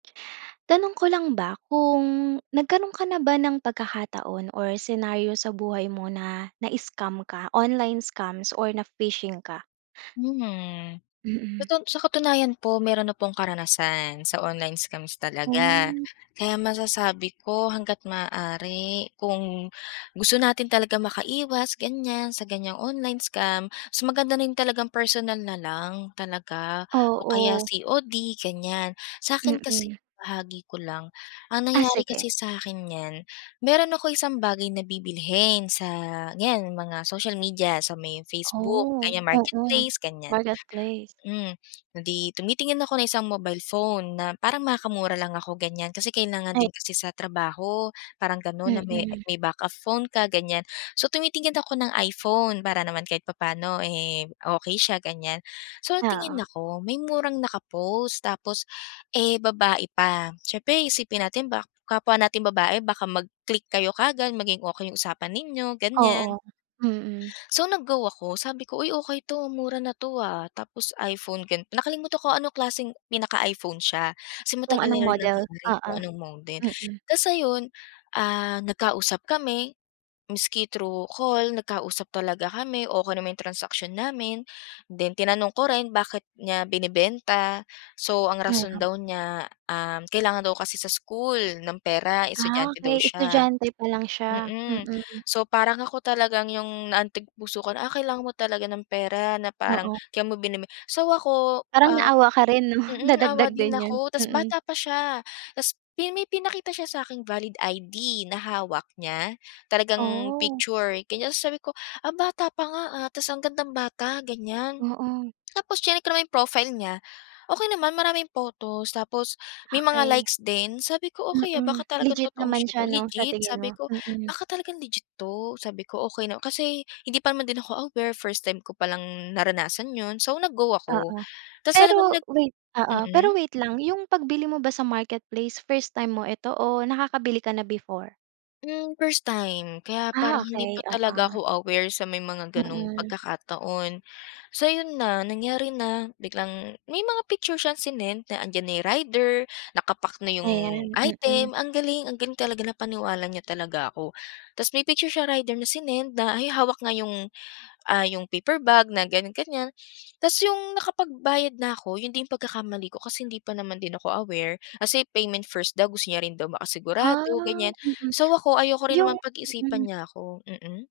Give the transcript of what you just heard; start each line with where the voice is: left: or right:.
right: Tanong ko lang ba, kung nagkaroon ka na ba ng pagkakataon or senaryo sa buhay mo na na-scam ka, online scams or na-phishing ka?
left: Hmm, sa
right: Mm.
left: ton sa katunayan po meron na pong karanasan sa online scams talaga,
right: Oh.
left: kaya masasabi ko hangga't maaari kung gusto natin talaga makaiwas ganiyan, sa ganyang online scam, mas maganda rin talagang personal na lang, talaga o kaya
right: Oo.
left: COD ganiyan. Sa'kin kasi,
right: Mm.
left: maibahagi ko lang ang
right: Ah,
left: nangyari
right: sige.
left: kasi sa'kin niyan, meron ako isang bagay na bibilhin sa ganiyan mga social media, sa may Facebook
right: Oh,
left: ganiyan
right: oo,
left: marketplace ganiyan
right: marketplace.
left: hmm, eh, di tumitingin ako ng isang mobile phone na parang makakamura lang ako ganiyan kasi kailangan
right: Ay.
left: din kasi sa trabaho, parang ganon na may
right: Mm.
left: may backup phone ka ganiyan. So tumitingin ako ng iPhone para naman kahit papaano, eh, okey siya ganiyan so nagtingin
right: Oo.
left: ako may murang nakapost tapos, eh, babae pa siyempre iisipin natin ba kapwa nating babae baka mag-click kayo kaagad, maging okey 'yung usapan ninyo, ganiyan.
right: Oo, mm.
left: So nag go ako sabi ko, "Uy okey 'to mura na 'to, ah, tapos iPhone" gan nakalimutan ko anong klaseng pinaka-iPhone siya kasi
right: Kung
left: matagal
right: anong
left: na rin
right: model,
left: nangyari
right: oo,
left: kung anong model,
right: mm.
left: tapos ayun, ah, nagkausap kami miski thru call nagkausap talaga kami, okey naman 'yong transaction namin, then tinanong ko rin bakit niya binebenta so ang rason
right: Oo.
left: daw niya, um, kailangan daw kasi sa school ng pera
right: Ah,
left: estudyante daw
right: okey
left: siya
right: estudyante pa lang siya,
left: mm,
right: mm.
left: so parang ako talagang 'yung naantig puso ko na, "Ah, kailangan mo talaga ng pera na parang
right: Oo.
left: kaya mo binebe" so ako,
right: Parang
left: ah,
right: naawa ka rin 'no,
left: mm, naawa
right: nadagdag
left: din
right: din 'yun,
left: ako tapos
right: mm.
left: bata pa siya, tapos pi may pinakita siya saking valid ID na hawak niya, talagang
right: Oh.
left: picture ganiyan. So sabi ko, "Ah, bata pa nga, ah, tapos ang gandang bata," ganiyan
right: Oo.
left: tapos chineck ko naman 'yung profile niya, okey naman maraming photos tapos, may mga
right: Okey,
left: likes din sabi ko, "Okey, ah,
right: mm,
left: baka talagang
right: legit
left: totoong
right: naman
left: siya
right: siya
left: 'to
right: 'no sa
left: legit,"
right: tingin
left: sabi
right: mo?
left: ko,
right: Mm.
left: "Baka talagang legit 'to," sabi ko, okey na kasi hindi pa naman din ako aware first time ko pa lang naranasan 'yun so nag go ako
right: Oo.
left: tapos talagang
right: Pero
left: nag
right: wait oo pero
left: mm.
right: wait lang 'yung pagbili mo ba sa marketplace first time mo ito o nakakabili ka na before?
left: Hmm, first time, kaya
right: Ah,
left: parang hindi
right: okey
left: pa
right: oo.
left: talaga ako aware sa may mga ganong
right: Mm.
left: pagkakataon. So ayun na, nangyari na biglang may mga picture siyang sinend na 'andiyan na 'yung rider, naka-pack na 'yung
right: Ayan, mm.
left: item, ang galing ang galing talaga napaniwala niya talaga ako. Tapos may picture siya rider na sinend na ay hawak nga 'yung, ah, 'yung paper bag na ganiyan-ganiyan. Tapos 'yung nakapagbayad na ako 'yun din pagkakamali ko kasi hindi pa naman din ako aware kasi, payment first daw gusto niya rin daw
right: Ah,
left: makasigurado ganiyan,
right: mm,
left: so ako ayoko rin naman
right: 'yung
left: pag-isipan
right: hmm.
left: niya ako mm.